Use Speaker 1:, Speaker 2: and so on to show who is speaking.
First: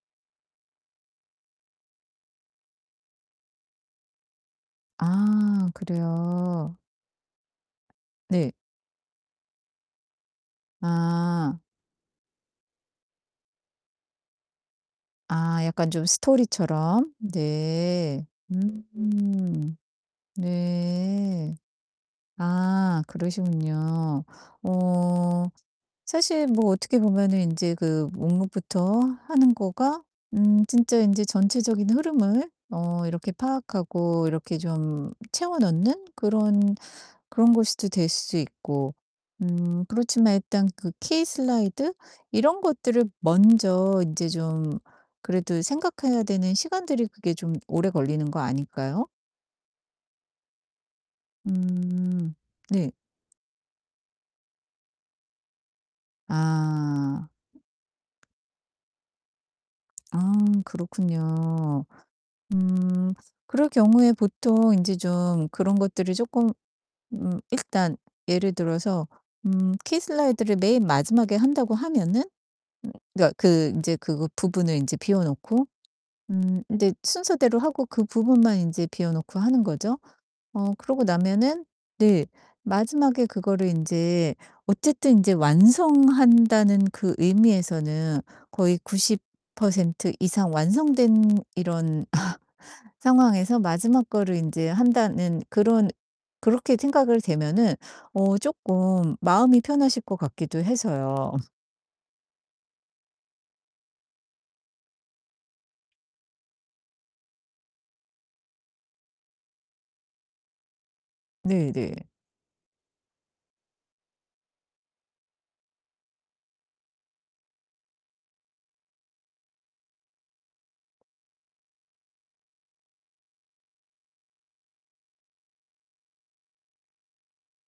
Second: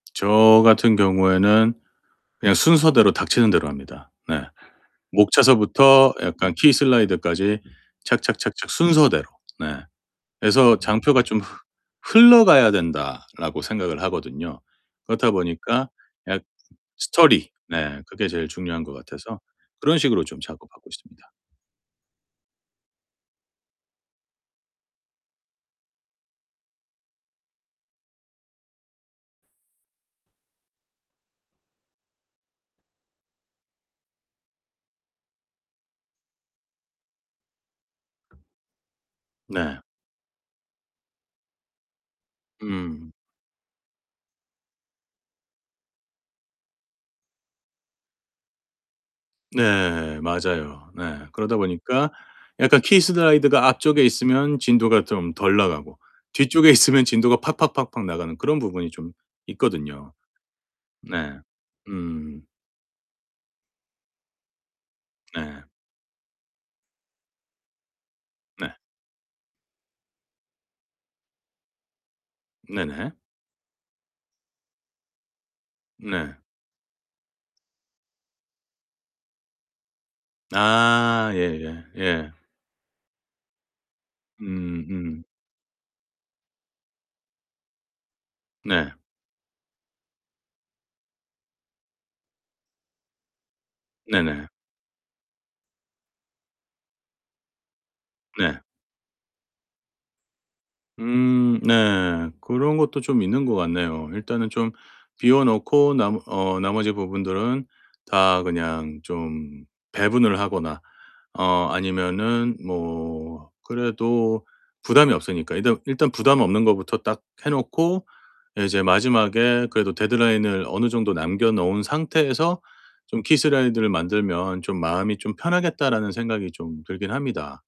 Speaker 1: 저 같은 경우에는 그냥 순서대로 닥치는 대로 합니다. 네.
Speaker 2: 아
Speaker 1: 목차서부터 약간 키
Speaker 2: 그래요.
Speaker 1: 슬라이드까지
Speaker 2: 네.
Speaker 1: 착착착착 순서대로. 네. 그래서 '장표가 좀 흐
Speaker 2: 아.
Speaker 1: 흘러가야 된다.'라고 생각을 하거든요. 그렇다
Speaker 2: 아
Speaker 1: 보니까
Speaker 2: 약간 좀
Speaker 1: 약
Speaker 2: 스토리처럼.
Speaker 1: 스토리. 네
Speaker 2: 네.
Speaker 1: 그게 제일 중요한 것 같아서
Speaker 2: 음.
Speaker 1: 그런 식으로 좀 작업하고 있습니다.
Speaker 2: 네. 아 그러시군요. 어 사실 뭐 어떻게 보면은 인제 그 목록부터 하는 거가 음 진짜 인제 전체적인 흐름을 어 이렇게 파악하고 이렇게 좀 채워 넣는 그런 그런 것으로 될 수 있고
Speaker 1: 네.
Speaker 2: 음 그렇지만 일단 그 키 슬라이드 이런 것들을
Speaker 1: 음.
Speaker 2: 먼저 인제 좀 그래도 생각해야 되는 시간들이 그게 좀 오래 걸리는 거 아닐까요?
Speaker 1: 네 맞아요. 네. 그러다 보니까
Speaker 2: 음.
Speaker 1: 약간
Speaker 2: 네.
Speaker 1: 키 슬라이드가 앞쪽에 있으면 진도가 좀 덜 나가고 뒤쪽에 있으면
Speaker 2: 아.
Speaker 1: 진도가 팍팍팍팍 나가는 그런 부분이 좀 있거든요.
Speaker 2: 아
Speaker 1: 네.
Speaker 2: 그렇군요.
Speaker 1: 음.
Speaker 2: 음. 그럴 경우에 보통 인제 좀
Speaker 1: 네.
Speaker 2: 그런 것들을 쪼끔 음 일단 예를
Speaker 1: 네.
Speaker 2: 들어서 음 키 슬라이드를 맨 마지막에 한다고 하면은 음
Speaker 1: 네네.
Speaker 2: 그러니까 그 인제 그 부분을 인제 비워 놓고
Speaker 1: 네.
Speaker 2: 음 인제 순서대로 하고 그 부분만 인제 비워 놓고 하는 거죠. 어 그러고
Speaker 1: 아.
Speaker 2: 나면은
Speaker 1: 예예.
Speaker 2: 네.
Speaker 1: 예.
Speaker 2: 마지막에 그거를 인제
Speaker 1: 음
Speaker 2: 어쨌든
Speaker 1: 음.
Speaker 2: 인제 완성한다는 그 의미에서는 거의
Speaker 1: 네.
Speaker 2: 90% 이상 완성된 이런 상황에서 마지막 거를
Speaker 1: 네네.
Speaker 2: 인제 한다는 그런 그렇게 생각을 되면은 어
Speaker 1: 네.
Speaker 2: 쪼끔 마음이 편하실 것 같기도 해서요.
Speaker 1: 음 네. 그런 것도 좀 있는 것 같네요. '일단은 좀 비워 놓고 남 어 나머지 부분들은 다 그냥 좀 배분을 하거나 어
Speaker 2: 네 네.
Speaker 1: 아니면은 뭐 그래도 부담이 없으니까 일단 일단 부담 없는 것부터 딱 해 놓고 이제 마지막에 그래도 데드라인을 어느 정도 남겨 놓은 상태에서 좀 키 슬라이드를 만들면 좀 마음이 좀 편하겠다.'라는 생각이 좀 들기는 합니다.